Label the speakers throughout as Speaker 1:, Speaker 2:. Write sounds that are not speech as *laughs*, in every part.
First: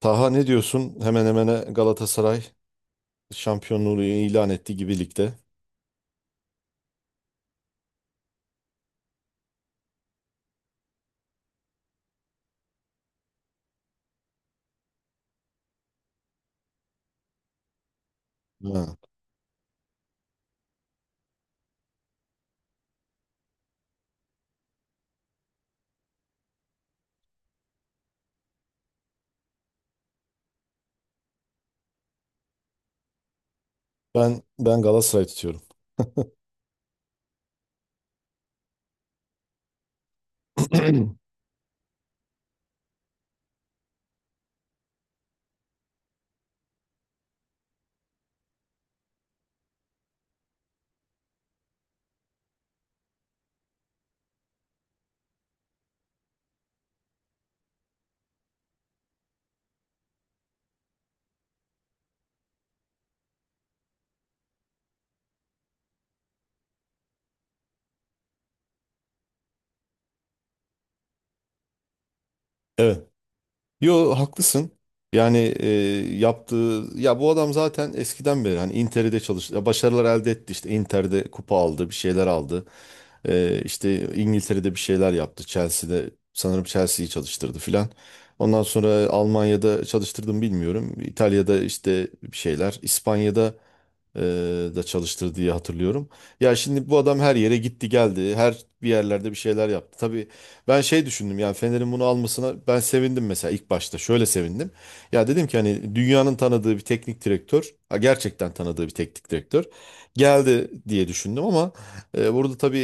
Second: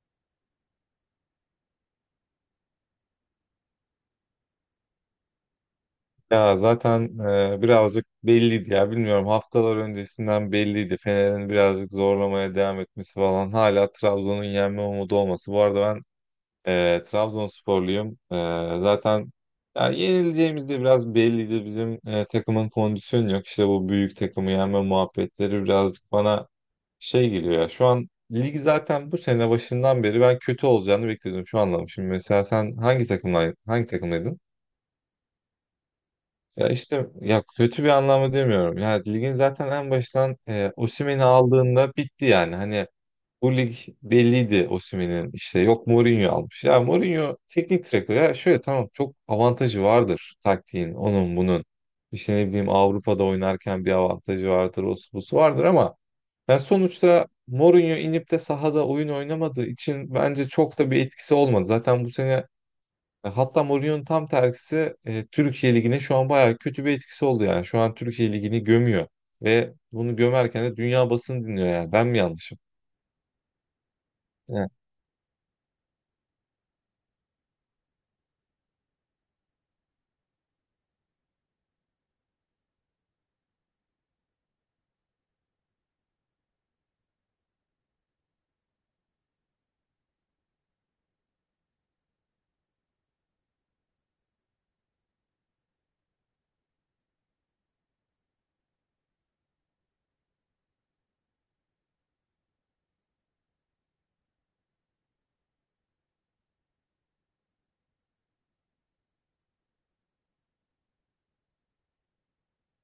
Speaker 1: Taha, ne diyorsun? Hemen hemen Galatasaray şampiyonluğu ilan etti gibi ligde.
Speaker 2: Ya zaten birazcık belliydi ya bilmiyorum haftalar öncesinden belliydi. Fener'in birazcık zorlamaya devam etmesi falan hala Trabzon'un yenme umudu olması. Bu arada ben Trabzonsporluyum.
Speaker 1: Ha.
Speaker 2: Zaten ya yenileceğimiz de biraz belliydi. Bizim takımın kondisyonu yok. İşte bu büyük takımı yenme muhabbetleri birazcık bana şey geliyor ya. Şu an lig zaten bu sene başından beri ben kötü olacağını bekliyordum. Şu anladım. Şimdi mesela sen hangi takımla hangi takımdaydın?
Speaker 1: Ben Galatasaray tutuyorum.
Speaker 2: Ya işte ya kötü bir anlamda demiyorum. Ya ligin zaten en baştan Osimhen'i
Speaker 1: *clears throat*
Speaker 2: aldığında bitti yani. Hani bu lig belliydi Osimhen'in işte yok Mourinho almış. Ya Mourinho teknik direktör ya şöyle tamam çok avantajı vardır taktiğin onun bunun. İşte ne bileyim Avrupa'da oynarken bir avantajı vardır o busu vardır ama ben sonuçta Mourinho inip de sahada oyun oynamadığı için bence çok da bir etkisi olmadı. Zaten bu sene hatta Mourinho'nun tam tersi Türkiye Ligi'ne şu an bayağı kötü bir etkisi oldu yani. Şu an Türkiye Ligi'ni gömüyor ve bunu gömerken de dünya basını dinliyor yani. Ben mi yanlışım?
Speaker 1: Evet. Yo, haklısın. Yani e, yaptığı ya bu adam zaten eskiden beri hani Inter'de çalıştı. Başarılar elde etti, işte Inter'de kupa aldı, bir şeyler aldı. İşte İngiltere'de bir şeyler yaptı. Chelsea'de, sanırım Chelsea'yi çalıştırdı filan. Ondan sonra Almanya'da çalıştırdım bilmiyorum. İtalya'da işte bir şeyler. İspanya'da e, da çalıştır diye hatırlıyorum. Ya şimdi bu adam her yere gitti geldi. Her bir yerlerde bir şeyler yaptı. Tabii ben şey düşündüm, yani Fener'in bunu almasına ben sevindim mesela ilk başta. Şöyle sevindim. Ya dedim ki hani dünyanın tanıdığı bir teknik direktör, ha, gerçekten tanıdığı bir teknik direktör geldi diye düşündüm ama burada tabii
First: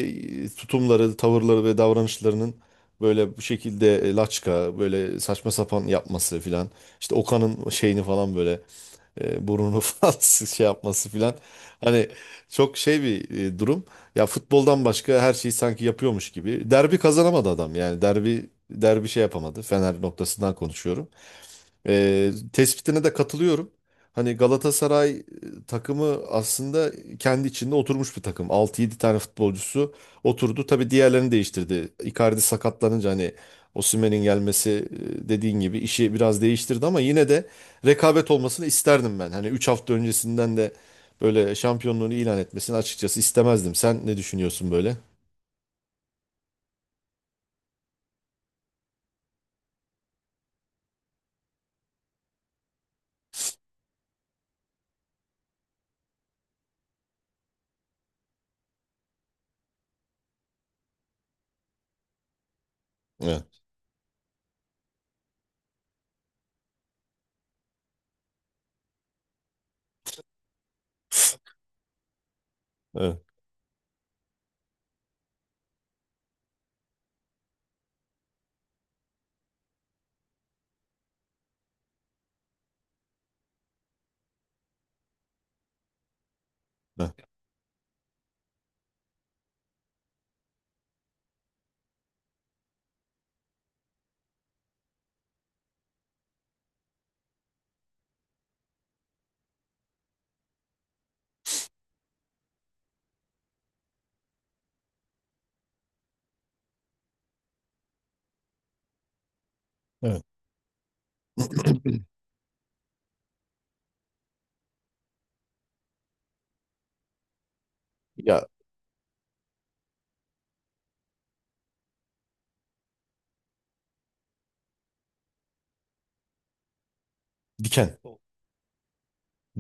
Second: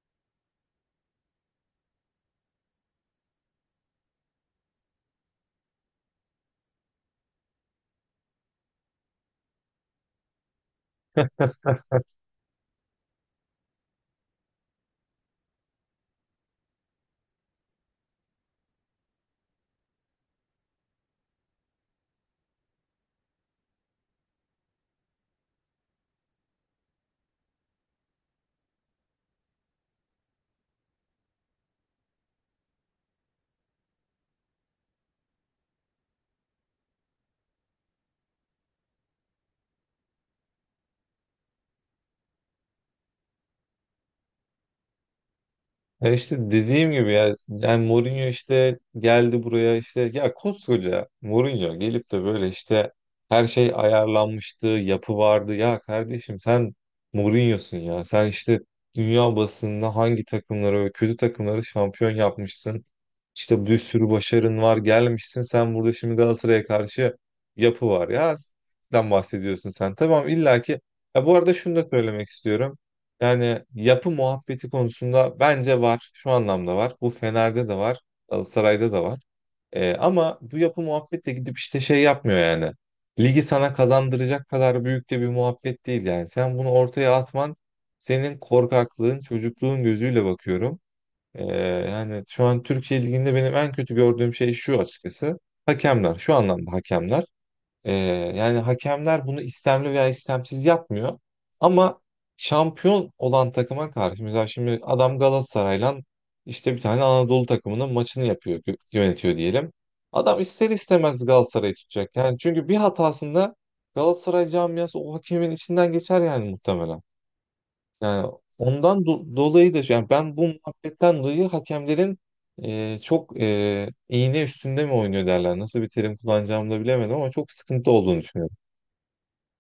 Speaker 1: tutumları, tavırları ve davranışlarının böyle bu şekilde, laçka, böyle saçma sapan yapması filan. İşte Okan'ın şeyini falan böyle burnunu *laughs* falan şey yapması filan. Hani çok şey bir durum. Ya futboldan başka her şeyi sanki yapıyormuş gibi. Derbi kazanamadı adam, yani derbi şey yapamadı. Fener noktasından konuşuyorum. Tespitine de katılıyorum. Hani Galatasaray takımı aslında kendi içinde oturmuş bir takım. Altı yedi tane futbolcusu oturdu. Tabii diğerlerini değiştirdi. Icardi sakatlanınca hani Osimhen'in gelmesi, dediğin gibi, işi biraz değiştirdi ama yine de rekabet olmasını isterdim ben. Hani 3 hafta öncesinden de böyle şampiyonluğunu ilan etmesini açıkçası istemezdim. Sen ne düşünüyorsun böyle?
Speaker 2: Ya işte dediğim gibi ya yani Mourinho işte geldi buraya işte ya koskoca Mourinho gelip de böyle işte her şey ayarlanmıştı, yapı vardı. Ya kardeşim sen Mourinho'sun ya. Sen işte dünya basınında hangi takımları, ve kötü takımları şampiyon yapmışsın.
Speaker 1: Evet.
Speaker 2: İşte bir sürü başarın var, gelmişsin. Sen burada şimdi Galatasaray'a karşı yapı var ya. Sen bahsediyorsun sen. Tamam illaki. Ya bu arada şunu da söylemek istiyorum.
Speaker 1: Evet.
Speaker 2: Yani yapı muhabbeti konusunda bence var. Şu anlamda var. Bu Fener'de de var. Galatasaray'da da var. Ama bu yapı muhabbetle gidip işte şey yapmıyor yani. Ligi sana kazandıracak kadar büyük de bir muhabbet değil yani. Sen bunu ortaya
Speaker 1: Evet.
Speaker 2: atman senin korkaklığın, çocukluğun gözüyle bakıyorum. Ee, Yani şu an Türkiye Ligi'nde benim en kötü gördüğüm şey şu açıkçası. Hakemler. Şu anlamda hakemler. Ee, Yani hakemler bunu istemli veya istemsiz yapmıyor. Ama şampiyon olan takıma karşı mesela şimdi adam Galatasaray'la işte bir tane Anadolu takımının maçını yapıyor, yönetiyor diyelim.
Speaker 1: Evet.
Speaker 2: Adam ister istemez Galatasaray'ı tutacak.
Speaker 1: *clears throat*
Speaker 2: Yani çünkü bir hatasında Galatasaray camiası o hakemin içinden geçer yani muhtemelen. Yani
Speaker 1: Ya
Speaker 2: ondan dolayı da yani ben bu muhabbetten dolayı hakemlerin çok iğne üstünde mi oynuyor derler. Nasıl bir terim kullanacağımı da bilemedim ama çok sıkıntı
Speaker 1: diken.
Speaker 2: olduğunu düşünüyorum.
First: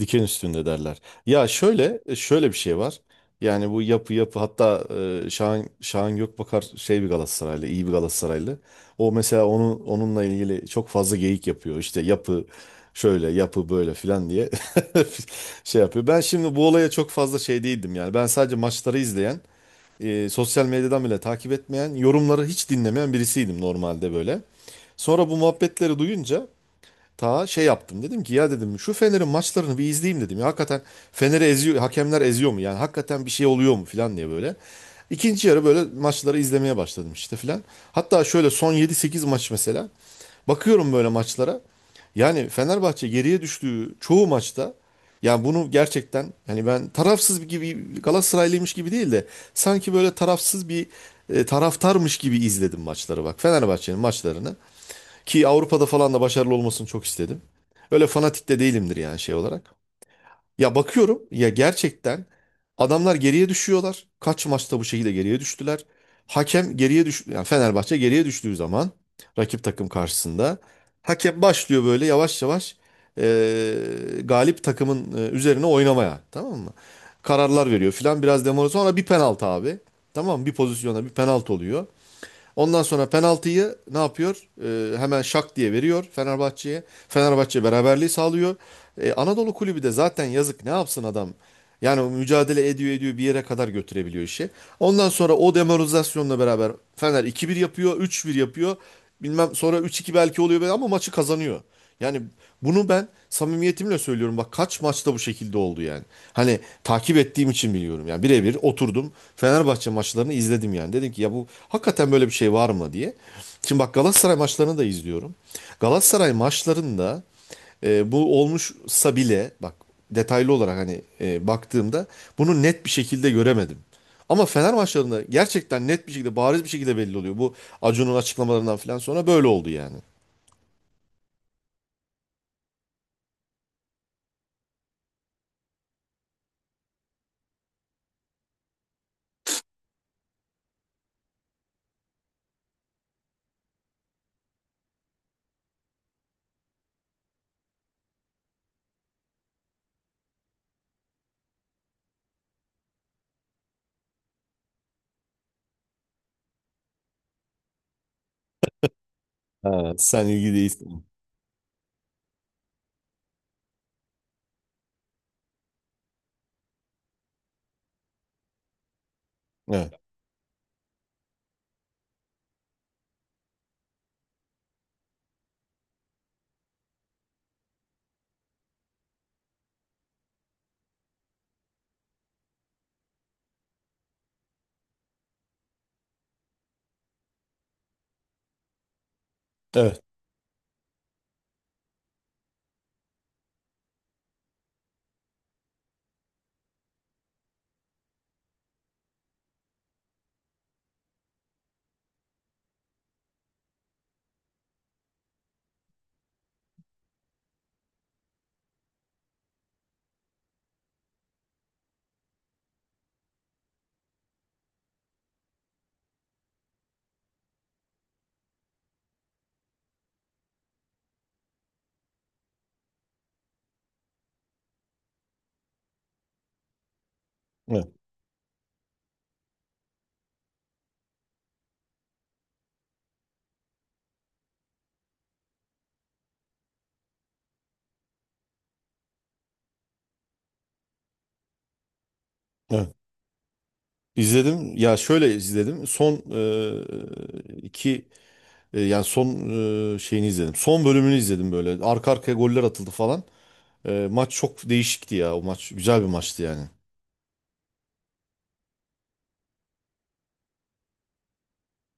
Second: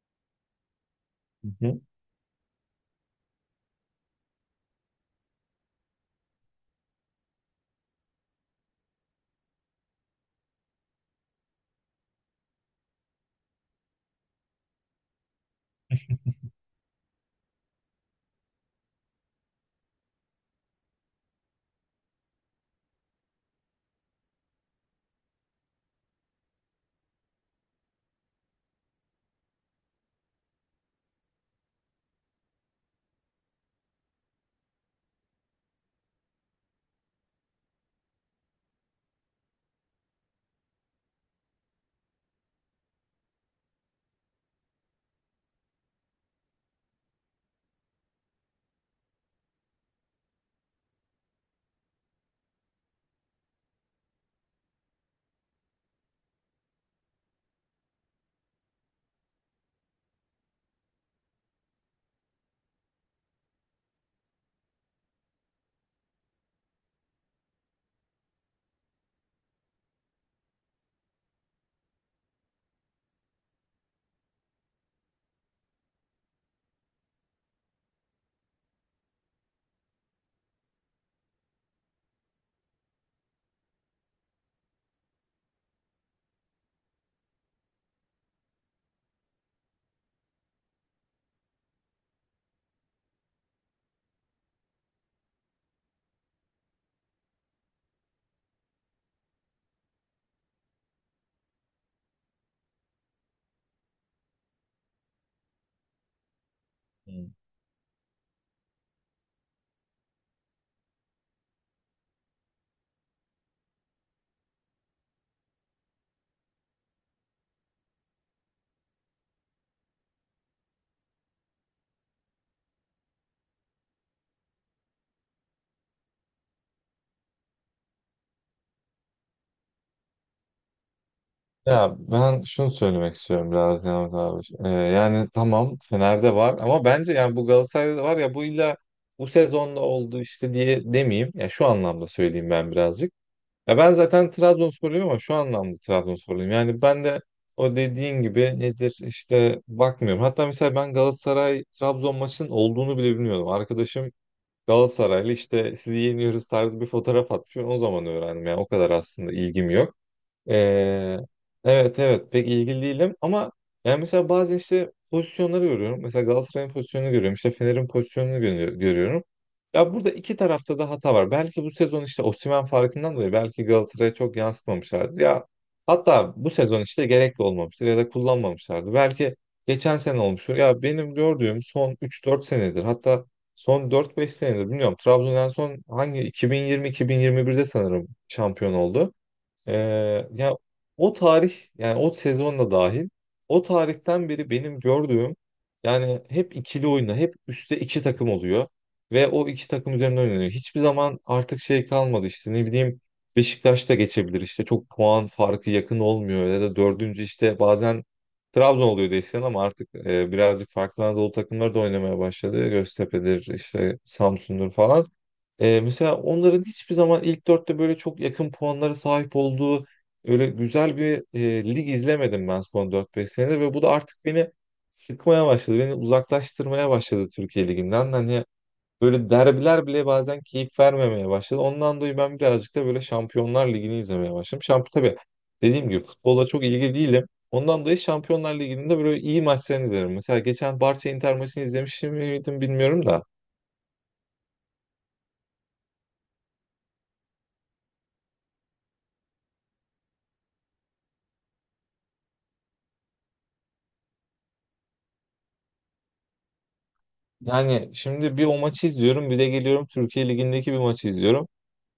Speaker 1: Diken üstünde derler. Ya
Speaker 2: Hı?
Speaker 1: şöyle e, şöyle bir şey var. Yani bu yapı hatta, Şahan Gökbakar şey, bir Galatasaraylı, iyi bir Galatasaraylı. O mesela onunla ilgili çok fazla geyik yapıyor. İşte yapı şöyle, yapı böyle filan diye *laughs* şey yapıyor. Ben şimdi bu olaya çok fazla şey değildim yani. Ben sadece maçları izleyen, sosyal medyadan bile takip etmeyen, yorumları hiç dinlemeyen birisiydim normalde böyle. Sonra bu muhabbetleri duyunca ta şey yaptım. Dedim ki ya, dedim şu Fener'in maçlarını bir izleyeyim dedim. Ya hakikaten Fener'i eziyor, hakemler eziyor mu? Yani hakikaten bir şey oluyor mu falan diye böyle. İkinci yarı böyle maçları izlemeye başladım işte falan. Hatta şöyle son yedi sekiz maç mesela. Bakıyorum böyle maçlara. Yani Fenerbahçe geriye düştüğü çoğu maçta, yani bunu gerçekten, hani ben tarafsız bir gibi Galatasaraylıymış gibi değil de sanki böyle tarafsız bir taraftarmış gibi izledim maçları, bak, Fenerbahçe'nin maçlarını. Ki Avrupa'da falan da başarılı olmasını çok istedim. Öyle fanatik de değilimdir yani şey olarak. Ya bakıyorum, ya gerçekten adamlar geriye düşüyorlar. Kaç maçta bu şekilde geriye düştüler. Hakem geriye düş, yani Fenerbahçe geriye düştüğü zaman rakip takım karşısında hakem başlıyor böyle yavaş yavaş galip takımın üzerine oynamaya, tamam mı? Kararlar veriyor filan, biraz demora, sonra bir penaltı abi. Tamam mı? Bir pozisyona bir penaltı oluyor. Ondan sonra penaltıyı ne yapıyor? Hemen şak diye veriyor Fenerbahçe'ye. Fenerbahçe beraberliği sağlıyor. Anadolu Kulübü de zaten yazık, ne yapsın adam? Yani mücadele ediyor ediyor, bir yere kadar götürebiliyor işi. Ondan sonra o demoralizasyonla beraber Fener iki bir yapıyor, üç bir yapıyor. Bilmem, sonra üç iki belki oluyor ama maçı kazanıyor. Yani bunu ben samimiyetimle söylüyorum. Bak, kaç maçta bu şekilde oldu yani. Hani takip
Speaker 2: Hı.
Speaker 1: ettiğim için biliyorum. Yani birebir oturdum, Fenerbahçe maçlarını izledim yani. Dedim ki ya bu hakikaten böyle bir şey var mı diye. Şimdi bak, Galatasaray maçlarını da izliyorum. Galatasaray maçlarında bu olmuşsa bile, bak, detaylı olarak hani baktığımda bunu net bir şekilde göremedim. Ama Fener maçlarında gerçekten net bir şekilde, bariz bir şekilde belli oluyor. Bu Acun'un açıklamalarından falan sonra böyle oldu yani.
Speaker 2: Ya ben şunu söylemek istiyorum biraz Yavuz abi. Yani tamam Fener'de var ama bence yani bu Galatasaray'da da var ya bu illa bu sezonda oldu işte diye demeyeyim. Ya şu anlamda söyleyeyim ben birazcık. Ya ben zaten Trabzonsporluyum ama şu anlamda Trabzonsporluyum. Yani ben de o dediğin gibi nedir işte bakmıyorum. Hatta mesela ben Galatasaray Trabzon maçının olduğunu bile bilmiyordum. Arkadaşım Galatasaraylı işte sizi yeniyoruz tarzı bir fotoğraf atmış. Ben o zaman öğrendim yani o kadar aslında ilgim yok.
Speaker 1: Ha, sen ilgi değilsin.
Speaker 2: Ee, evet evet pek ilgili değilim ama yani mesela bazen işte pozisyonları görüyorum. Mesela Galatasaray'ın pozisyonunu görüyorum. İşte Fener'in pozisyonunu görüyorum. Ya
Speaker 1: Evet,
Speaker 2: burada iki tarafta da hata var. Belki bu sezon işte Osimhen farkından dolayı belki Galatasaray'a çok yansıtmamışlardı. Ya hatta bu sezon işte gerekli olmamıştır ya da kullanmamışlardı. Belki geçen sene olmuştur. Ya benim gördüğüm son üç dört senedir hatta son dört beş senedir bilmiyorum. Trabzon en son hangi 2020-2021'de sanırım şampiyon oldu.
Speaker 1: evet,
Speaker 2: Ya o tarih yani o sezon da dahil o tarihten beri benim gördüğüm yani hep ikili oyuna hep üstte iki takım oluyor ve o iki takım üzerinde oynanıyor. Hiçbir zaman artık şey kalmadı işte ne bileyim Beşiktaş da geçebilir işte çok puan farkı yakın olmuyor ya da dördüncü işte bazen Trabzon oluyor desen ama artık birazcık farklı Anadolu takımları da oynamaya başladı. Göztepe'dir işte Samsun'dur falan. Mesela onların hiçbir zaman ilk dörtte böyle çok yakın puanlara sahip olduğu öyle güzel bir lig izlemedim ben son dört beş senede ve bu da artık beni sıkmaya başladı. Beni uzaklaştırmaya başladı Türkiye
Speaker 1: evet,
Speaker 2: Ligi'nden. Hani böyle derbiler bile bazen keyif vermemeye başladı. Ondan dolayı ben birazcık da böyle Şampiyonlar Ligi'ni izlemeye başladım. Şamp tabii dediğim gibi futbola çok ilgili değilim. Ondan dolayı Şampiyonlar Ligi'nin de böyle iyi maçlarını izlerim. Mesela geçen Barça Inter maçını izlemiş miydim
Speaker 1: evet.
Speaker 2: bilmiyorum da.
Speaker 1: İzledim. Ya şöyle izledim. Son e, iki e, yani son e, şeyini izledim. Son bölümünü izledim böyle. Arka arkaya goller atıldı falan. E, maç çok değişikti ya. O maç güzel bir maçtı yani.
Speaker 2: Yani şimdi bir o maçı izliyorum bir de geliyorum Türkiye Ligi'ndeki bir maçı izliyorum.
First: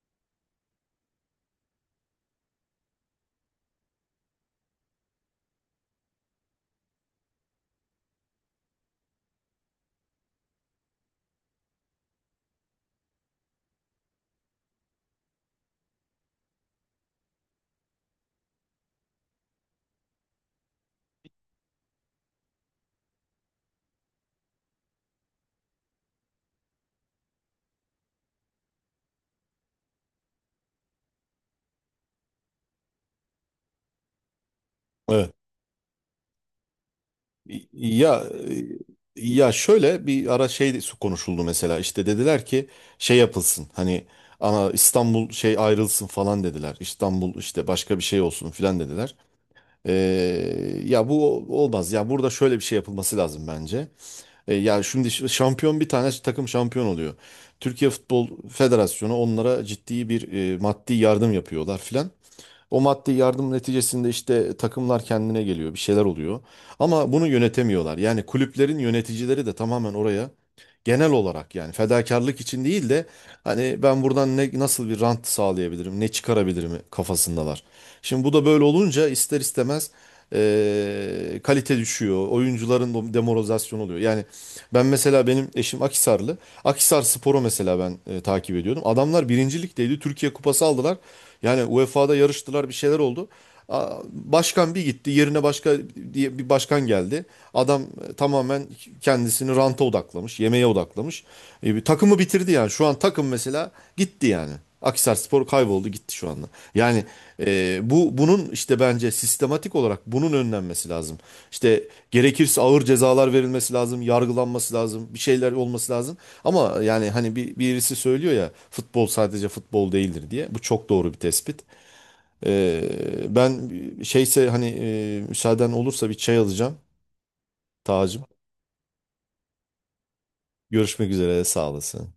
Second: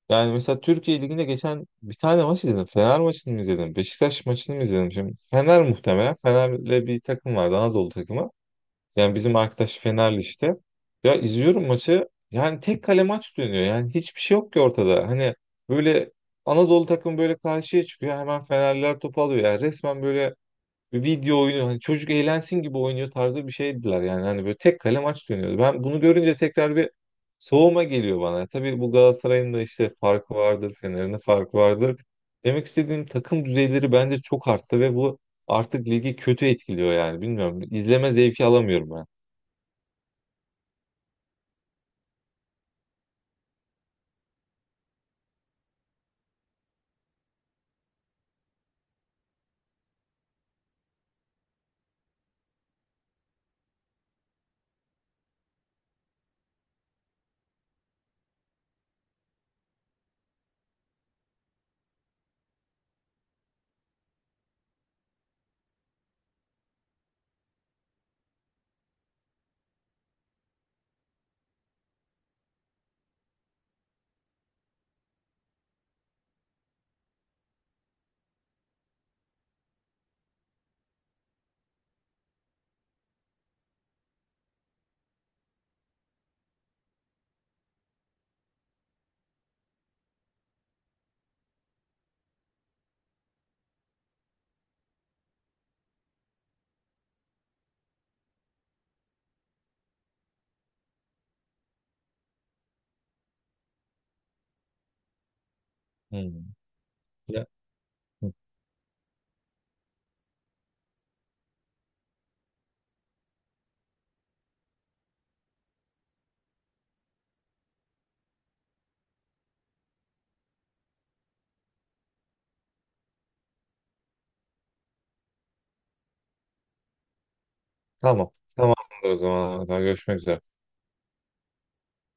Speaker 2: Yani mesela Türkiye Ligi'nde geçen bir tane maç izledim. Fener maçını mı izledim? Beşiktaş maçını mı izledim? Şimdi Fener muhtemelen. Fener'le bir takım vardı Anadolu takımı. Yani bizim arkadaş Fenerli işte. Ya izliyorum maçı. Yani tek kale maç dönüyor. Yani hiçbir şey yok ki ortada. Hani böyle Anadolu takımı böyle karşıya çıkıyor. Hemen Fenerliler topu alıyor. Yani resmen böyle bir video oyunu hani çocuk eğlensin gibi oynuyor tarzı bir şeydiler yani hani böyle tek kale maç dönüyordu. Ben bunu görünce tekrar bir soğuma geliyor bana. Tabii bu Galatasaray'ın da işte farkı vardır, Fener'in de farkı vardır. Demek istediğim takım düzeyleri bence çok arttı ve bu
Speaker 1: Evet.
Speaker 2: artık ligi kötü etkiliyor yani bilmiyorum. İzleme
Speaker 1: Ya
Speaker 2: zevki alamıyorum ben.
Speaker 1: e, ya şöyle bir ara şey de konuşuldu mesela. İşte dediler ki şey yapılsın. Hani ana İstanbul şey ayrılsın falan dediler. İstanbul işte başka bir şey olsun filan dediler. Ya bu olmaz. Ya burada şöyle bir şey yapılması lazım bence. Ya şimdi şampiyon, bir tane takım şampiyon oluyor. Türkiye Futbol Federasyonu onlara ciddi bir maddi yardım yapıyorlar filan. O maddi yardım neticesinde işte takımlar kendine geliyor, bir şeyler oluyor. Ama bunu yönetemiyorlar. Yani kulüplerin yöneticileri de tamamen oraya, genel olarak yani fedakarlık için değil de hani ben buradan ne, nasıl bir rant sağlayabilirim, ne çıkarabilirim kafasındalar. Şimdi bu da böyle olunca ister istemez kalite düşüyor, oyuncuların demoralizasyonu oluyor. Yani ben mesela, benim eşim Akhisarlı. Akhisar Spor'u mesela ben takip ediyordum. Adamlar birinci ligdeydi. Türkiye Kupası aldılar. Yani UEFA'da yarıştılar, bir şeyler oldu. Aa, başkan bir gitti, yerine başka diye bir başkan geldi. Adam tamamen kendisini ranta odaklamış, yemeğe odaklamış. E, bir takımı bitirdi yani. Şu an takım mesela gitti yani. Akhisarspor kayboldu gitti şu anda.
Speaker 2: Hmm.
Speaker 1: Yani
Speaker 2: Ya-
Speaker 1: e, bu bunun işte bence sistematik olarak bunun önlenmesi lazım. İşte gerekirse ağır cezalar verilmesi lazım, yargılanması lazım, bir şeyler olması lazım. Ama yani hani bir birisi söylüyor ya futbol sadece futbol değildir diye. Bu çok doğru bir tespit. E, ben şeyse hani müsaaden olursa bir çay alacağım Tacım.
Speaker 2: Tamam. Tamamdır o zaman. Görüşmek üzere.
Speaker 1: Görüşmek üzere, sağ olasın.